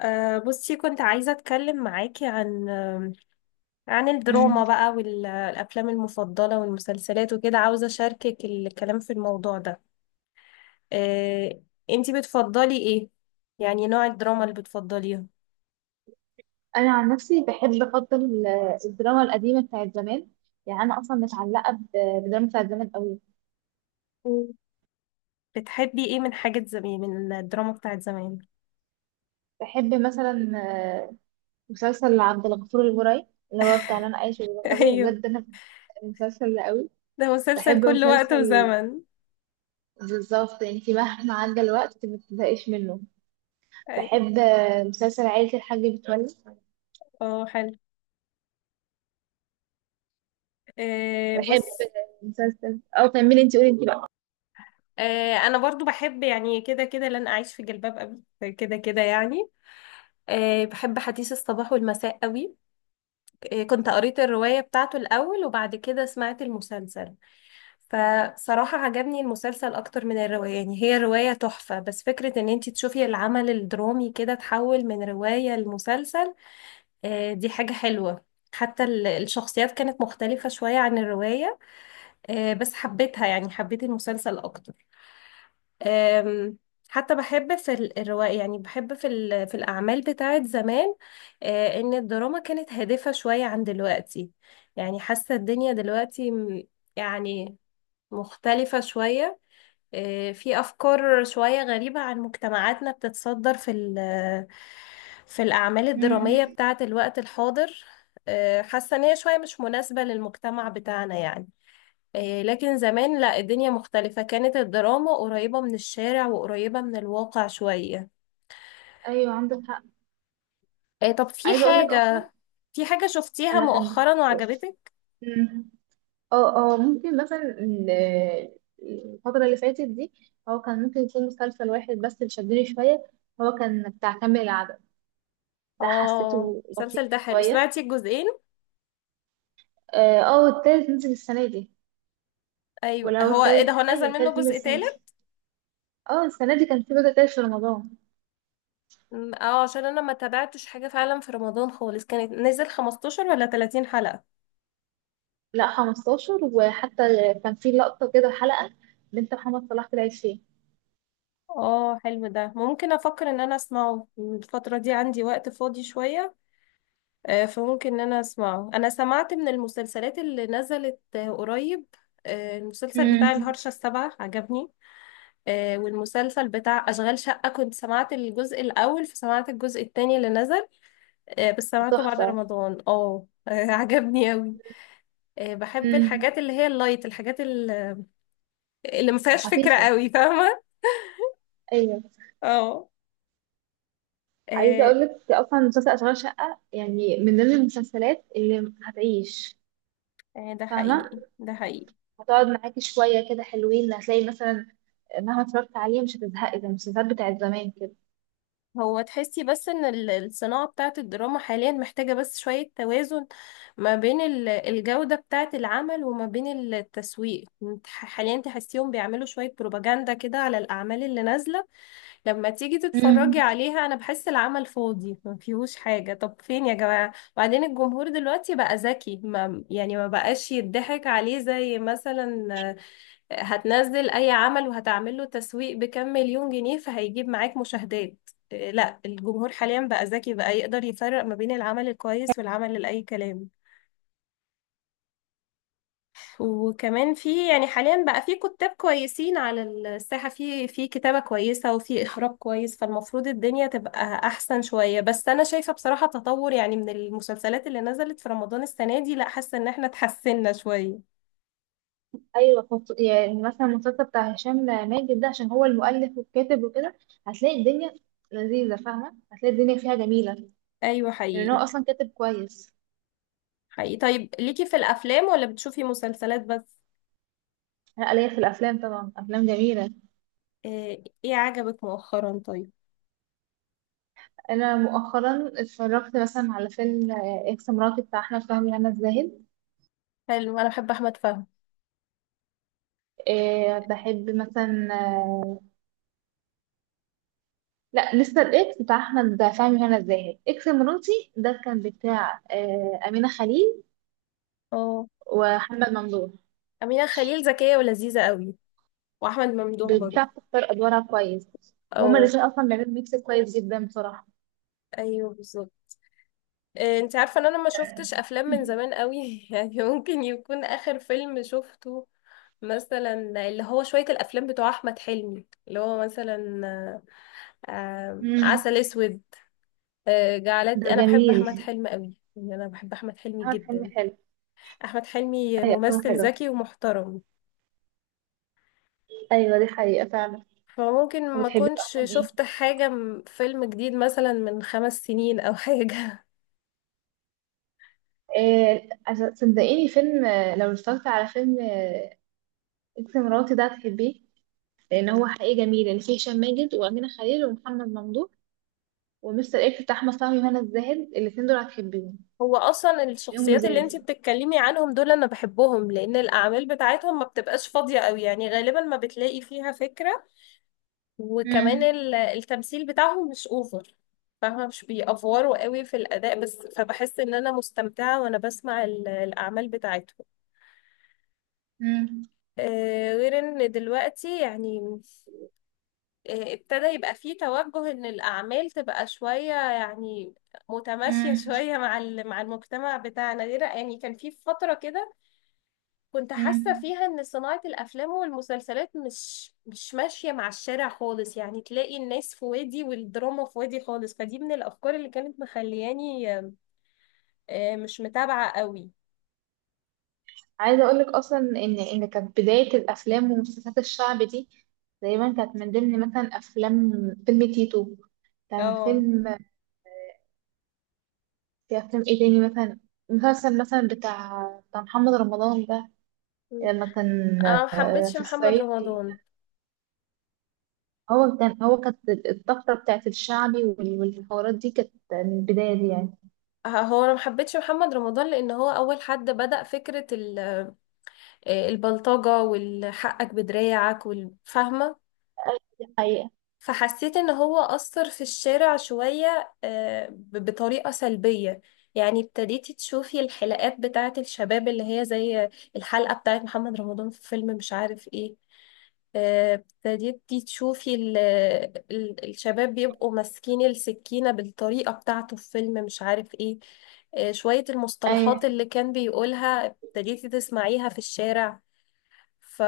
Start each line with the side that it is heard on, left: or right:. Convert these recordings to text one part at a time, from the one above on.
left: بصي، كنت عايزة أتكلم معاكي عن آم، عن الدراما
right: مم.
left: بقى والأفلام المفضلة والمسلسلات وكده، عاوزة أشاركك الكلام في الموضوع ده. أه أنتي بتفضلي إيه؟ يعني نوع الدراما اللي بتفضليها.
right: انا عن نفسي بحب الدراما القديمه بتاعت زمان، يعني انا اصلا بالدراما بتاعت زمان قوي.
left: مم. بتحبي إيه من حاجة زمان، من الدراما بتاعت زمان؟
right: بحب مثلا آه، مسلسل عبد الغفور البرعي اللي هو بتاع انا عايش في جلباب ابي.
left: أيوه.
right: بجد انا المسلسل ده قوي.
left: ده مسلسل
right: بحب
left: كل وقت
right: مسلسل،
left: وزمن.
right: بالظبط انت مهما عدى الوقت ما بتزهقيش منه.
left: أيوه.
right: بحب مسلسل عائله الحاج متولي.
left: حلو.
right: بحب
left: بص.
right: مسلسل او كملي انت، قولي انت بقى.
left: أنا برضو بحب يعني كده كده لن أعيش في جلباب أبي كده كده يعني. بحب حديث الصباح والمساء قوي. كنت قريت الرواية بتاعته الأول، وبعد كده سمعت المسلسل، فصراحة عجبني المسلسل أكتر من الرواية. يعني هي الرواية تحفة، بس فكرة إن انتي تشوفي العمل الدرامي كده تحول من رواية لمسلسل، دي حاجة حلوة. حتى الشخصيات كانت مختلفة شوية عن الرواية، بس حبيتها، يعني حبيت المسلسل أكتر. أم، حتى بحب في الرواية، يعني بحب في الأعمال بتاعت زمان، إن الدراما كانت هادفة شوية عن دلوقتي. يعني حاسة الدنيا دلوقتي يعني مختلفة شوية. في أفكار شوية غريبة عن مجتمعاتنا بتتصدر في الأعمال الدرامية
right: مم.
left: بتاعت الوقت الحاضر. حاسة إن هي شوية مش مناسبة للمجتمع بتاعنا يعني. إيه، لكن زمان لا، الدنيا مختلفة، كانت الدراما قريبة من الشارع وقريبة من الواقع شوية.
right: ايوه عندك حق.
left: إيه، طب في
right: عايزه اقول لك اصلا
left: حاجة في حاجة شفتيها
right: انا كان.
left: مؤخرا وعجبتك؟
right: مم. اه ممكن مثلا الفترة اللي فاتت دي هو كان ممكن يكون مسلسل واحد بس اللي شدني شوية، هو كان بتاع كامل العدد، ده
left: اه
right: حسيته لطيف
left: المسلسل ده حلو،
right: شوية.
left: سمعتي الجزئين؟
right: اه، التالت نزل السنة دي.
left: ايوه،
right: ولا هو
left: هو ايه ده،
right: التالت،
left: هو
right: ايوه
left: نزل منه
right: التالت نزل
left: جزء
right: السنة دي.
left: تالت؟
right: اه السنة دي كان في جزء تالت في رمضان.
left: م، اه عشان انا ما تابعتش حاجة فعلا في رمضان خالص. كانت نزل 15 ولا 30 حلقة؟
right: لا 15، وحتى كان في لقطة كده حلقة بنت محمد صلاح طلعت فيه.
left: اه حلو، ده ممكن افكر ان انا اسمعه. الفترة دي عندي وقت فاضي شوية، فممكن ان انا اسمعه. انا سمعت من المسلسلات اللي نزلت قريب. المسلسل بتاع
right: مم.
left: الهرشة السبعة عجبني. والمسلسل بتاع أشغال شقة، كنت سمعت الجزء الأول فسمعت الجزء التاني اللي نزل، بس سمعته بعد
right: تحفة.
left: رمضان. اه عجبني أوي. بحب
right: مم.
left: الحاجات اللي هي اللايت، الحاجات اللي ما فيهاش فكرة
right: خفيفة.
left: أوي، فاهمة؟
right: ايوه.
left: اه.
right: عايزه
left: آه،
right: اقول لك اصلا مسلسل اشغال شقه يعني من ضمن المسلسلات اللي هتعيش.
left: ده
right: فاهمه،
left: حقيقي ده حقيقي.
right: هتقعد معاكي شويه كده حلوين، هتلاقي مثلا مهما اتفرجت عليه مش هتزهقي زي المسلسلات بتاعت زمان كده.
left: هو تحسي بس ان الصناعة بتاعت الدراما حاليا محتاجة بس شوية توازن ما بين الجودة بتاعت العمل وما بين التسويق. انت حاليا تحسيهم بيعملوا شوية بروباجندا كده على الأعمال اللي نازلة. لما تيجي
right: امم.
left: تتفرجي عليها أنا بحس العمل فاضي ما فيهوش حاجة. طب فين يا جماعة؟ وبعدين الجمهور دلوقتي بقى ذكي، ما يعني ما بقاش يضحك عليه، زي مثلا هتنزل اي عمل وهتعمل له تسويق بكام مليون جنيه فهيجيب معاك مشاهدات. لا، الجمهور حاليا بقى ذكي، بقى يقدر يفرق ما بين العمل الكويس والعمل اللي اي كلام. وكمان في يعني حاليا بقى في كتاب كويسين على الساحة، في كتابة كويسة وفي اخراج كويس، فالمفروض الدنيا تبقى احسن شوية. بس انا شايفة بصراحة تطور، يعني من المسلسلات اللي نزلت في رمضان السنة دي، لا حاسة ان احنا اتحسنا شوية.
right: ايوه. يعني مثلا المسلسل بتاع هشام ماجد ده، عشان هو المؤلف والكاتب وكده، هتلاقي الدنيا لذيذه. فاهمه، هتلاقي الدنيا فيها جميله،
left: ايوه
right: لان
left: حقيقي.
right: هو اصلا كاتب كويس.
left: حقيقي، طيب ليكي في الافلام ولا بتشوفي مسلسلات بس؟
right: انا ليا في الافلام طبعا، افلام جميله.
left: ايه عجبك مؤخرا، طيب؟
right: انا مؤخرا اتفرجت مثلا على فيلم اكس مراتي بتاع احمد فهمي هنا الزاهد.
left: حلو، انا بحب احمد فهمي.
right: إيه، بحب مثلا لا، لسه الاكس بتاع احمد فهمي وهنا الزاهد، اكس مراتي ده كان بتاع امينه خليل
left: اه.
right: ومحمد ممدوح.
left: أمينة خليل ذكية ولذيذة قوي، وأحمد ممدوح برضه.
right: بتاع بتختار ادوارها كويس، وهما
left: اه.
right: الاثنين اصلا بيعملوا ميكس كويس جدا بصراحه.
left: أيوه بالظبط. إيه، انت عارفة إن أنا ما شفتش أفلام من
right: مم.
left: زمان قوي؟ يعني ممكن يكون آخر فيلم شفته مثلا اللي هو شوية الأفلام بتوع أحمد حلمي، اللي هو مثلا عسل أسود.
right: ده
left: جعلتني أنا بحب
right: جميل.
left: أحمد حلمي قوي، يعني أنا بحب أحمد حلمي
right: احمد حلمي
left: جدا.
right: حلو.
left: أحمد حلمي
right: ايوه افلامه
left: ممثل
right: حلو.
left: ذكي ومحترم.
right: ايوه دي حقيقه فعلا.
left: فممكن ما
right: وبتحبي له
left: كنتش
right: افلام ايه؟
left: شفت حاجة فيلم جديد مثلا من خمس سنين أو حاجة.
right: إيه صدقيني، فيلم لو اتفرجت على فيلم اكس مراتي ده هتحبيه، لان هو حقيقي جميل اللي فيه هشام ماجد وامينه خليل ومحمد ممدوح ومستر اكس بتاع احمد فهمي وهنا الزاهد. الاثنين دول هتحبيهم،
left: هو أصلا
right: هتلاقيهم
left: الشخصيات اللي
right: لذاذ.
left: انتي بتتكلمي عنهم دول أنا بحبهم، لأن الأعمال بتاعتهم ما بتبقاش فاضية أوي، يعني غالبا ما بتلاقي فيها فكرة. وكمان
right: مم.
left: التمثيل بتاعهم مش أوفر، فاهمة؟ مش بيأفوروا قوي في الأداء بس، فبحس إن أنا مستمتعة وأنا بسمع الأعمال بتاعتهم.
right: مم.
left: غير إن دلوقتي يعني ابتدى يبقى فيه توجه ان الاعمال تبقى شوية يعني متماشية
right: مم.
left: شوية مع مع المجتمع بتاعنا. غير يعني كان في فترة كده كنت حاسة
right: مم.
left: فيها ان صناعة الافلام والمسلسلات مش ماشية مع الشارع خالص، يعني تلاقي الناس في وادي والدراما في وادي خالص. فدي من الافكار اللي كانت مخلياني مش متابعة قوي.
right: عايزه اقول لك اصلا ان كانت بدايه الافلام ومسلسلات الشعب دي تقريبا كانت من ضمن مثلا افلام، فيلم تيتو، كان
left: اه.
right: فيلم. في افلام ايه تاني مثلا؟ مسلسل مثلا بتاع محمد رمضان ده،
left: م.
right: لما كان
left: انا محبتش
right: في
left: محمد
right: الصعيد.
left: رمضان.
right: هو كانت الطفرة بتاعت الشعبي والحوارات دي كانت من البداية دي يعني.
left: هو انا محبتش محمد رمضان لان هو اول حد بدأ فكرة ال آه، البلطجة والحقك بدراعك والفهمة.
right: أيوة، دي حقيقة.
left: فحسيت ان هو أثر في الشارع شوية بطريقة سلبية. يعني ابتديتي تشوفي الحلقات بتاعة الشباب اللي هي زي الحلقة بتاعة محمد رمضان في فيلم مش عارف ايه. ابتديتي تشوفي الشباب بيبقوا ماسكين السكينة بالطريقة بتاعته في فيلم مش عارف ايه. شوية
right: أيوة.
left: المصطلحات اللي كان بيقولها ابتديتي تسمعيها في الشارع. ف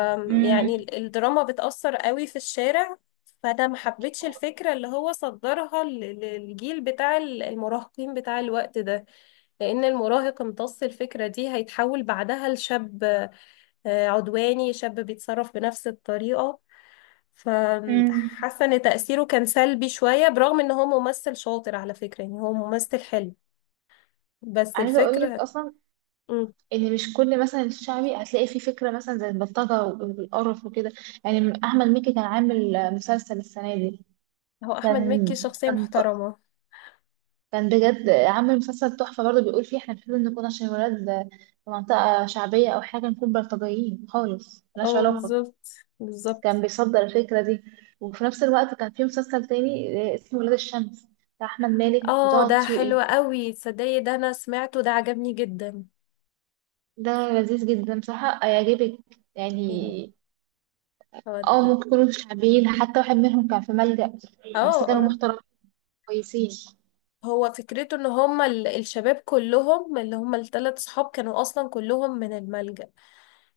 left: يعني
right: أمم.
left: الدراما بتأثر قوي في الشارع. فانا ما حبيتش الفكره اللي هو صدرها للجيل بتاع المراهقين بتاع الوقت ده، لان المراهق امتص الفكره دي هيتحول بعدها لشاب عدواني، شاب بيتصرف بنفس الطريقه.
right: أمم.
left: فحاسه ان تأثيره كان سلبي شويه، برغم ان هو ممثل شاطر على فكره، يعني هو ممثل حلو، بس
right: عايزة أقول لك
left: الفكره.
right: أصلا
left: مم،
right: إن مش كل مثلا الشعبي هتلاقي فيه فكرة مثلا زي البلطجة والقرف وكده، يعني أحمد مكي كان عامل مسلسل السنة دي،
left: هو احمد
right: كان
left: مكي شخصيه
right: كان ط-
left: محترمه.
right: كان بجد عامل مسلسل تحفة برضه، بيقول فيه إحنا المفروض نكون، عشان ولاد في منطقة شعبية أو حاجة، نكون بلطجيين خالص، ملهاش
left: اه
right: علاقة.
left: بالظبط،
right: كان
left: بالظبط.
right: بيصدر الفكرة دي. وفي نفس الوقت كان في مسلسل تاني اسمه ولاد الشمس، بتاع أحمد مالك
left: اه
right: وطه
left: ده حلو
right: دسوقي.
left: قوي، تصدقي ده انا سمعته، ده عجبني جدا.
right: ده لذيذ جدا بصراحة هيعجبك يعني.
left: يعني هو
right: اه، ممكن يكونوا شعبيين، حتى واحد منهم كان في ملجأ،
left: اه
right: بس كانوا
left: اه
right: محترمين كويسين.
left: هو فكرته ان هما الشباب كلهم، اللي هما الثلاث صحاب، كانوا اصلا كلهم من الملجأ.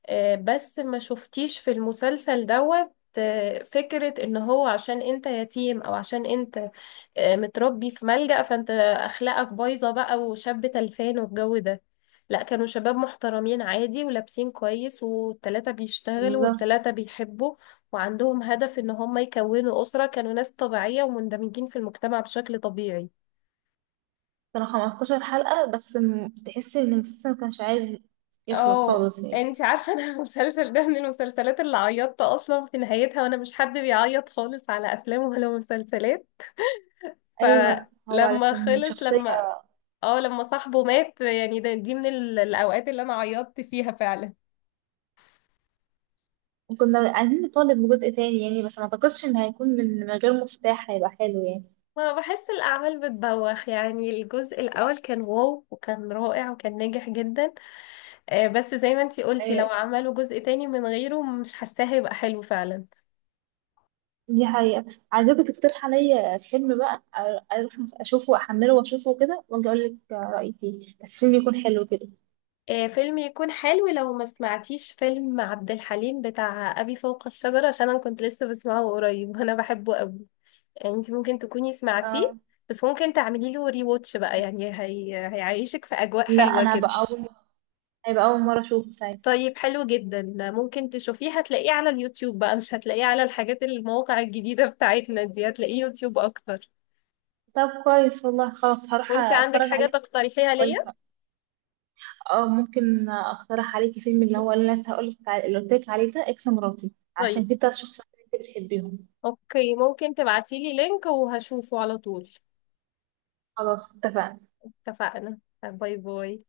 left: بس ما شفتيش في المسلسل دوت فكرة ان هو عشان انت يتيم او عشان انت متربي في ملجأ فانت اخلاقك بايظة بقى وشاب تلفان والجو ده. لا، كانوا شباب محترمين عادي، ولابسين كويس، والتلاتة بيشتغلوا
right: بالظبط.
left: والتلاتة بيحبوا، وعندهم هدف ان هم يكونوا أسرة. كانوا ناس طبيعية ومندمجين في المجتمع بشكل طبيعي.
right: كانوا 15 حلقة بس، تحسي ان المسلسل ما كانش عايز يخلص
left: اه،
right: خالص يعني.
left: انت عارفه انا المسلسل ده من المسلسلات اللي عيطت اصلا في نهايتها، وانا مش حد بيعيط خالص على افلام ولا مسلسلات.
right: ايوه هو
left: فلما
right: علشان
left: خلص.
right: شخصية.
left: لما صاحبه مات، يعني ده، دي من الاوقات اللي انا عيطت فيها فعلا.
right: كنا عايزين نطالب بجزء تاني يعني، بس ما اعتقدش ان هيكون من غير مفتاح هيبقى حلو يعني.
left: ما بحس الاعمال بتبوخ، يعني الجزء الاول كان واو وكان رائع وكان ناجح جدا. بس زي ما انتي قلتي لو
right: آه،
left: عملوا جزء تاني من غيره مش حاساه هيبقى حلو فعلا.
right: دي حقيقة. عايزاكي تقترح عليا فيلم بقى، اروح اشوفه واحمله واشوفه وكده، واجي اقول لك رأيي فيه، بس فيلم يكون حلو كده.
left: فيلم يكون حلو، لو ما سمعتيش فيلم عبد الحليم بتاع أبي فوق الشجرة، عشان أنا كنت لسه بسمعه قريب. وأنا بحبه قوي، يعني أنت ممكن تكوني سمعتيه،
right: اه،
left: بس ممكن تعملي له ري واتش بقى. يعني هيعيشك في أجواء
right: لا
left: حلوة
right: انا بقى
left: كده.
right: اول، هيبقى اول مرة اشوفه ساعتها.
left: طيب حلو جدا، ممكن تشوفيه. هتلاقيه على اليوتيوب بقى، مش هتلاقيه على الحاجات المواقع الجديدة بتاعتنا دي، هتلاقيه يوتيوب أكتر.
right: طب كويس والله، خلاص هروح
left: وأنت عندك
right: اتفرج
left: حاجة
right: عليه
left: تقترحيها
right: واقول لك
left: ليا؟
right: رأيي. اه، ممكن اقترح عليكي فيلم، اللي هو اللي أنا لسه هقول لك اللي قلت لك عليه ده، اكس مراتي،
left: طيب
right: عشان كده الشخصيات اللي انت بتحبيهم.
left: أوكي، ممكن تبعتيلي لينك وهشوفه على طول.
right: خلاص اتفقنا.
left: اتفقنا. باي باي.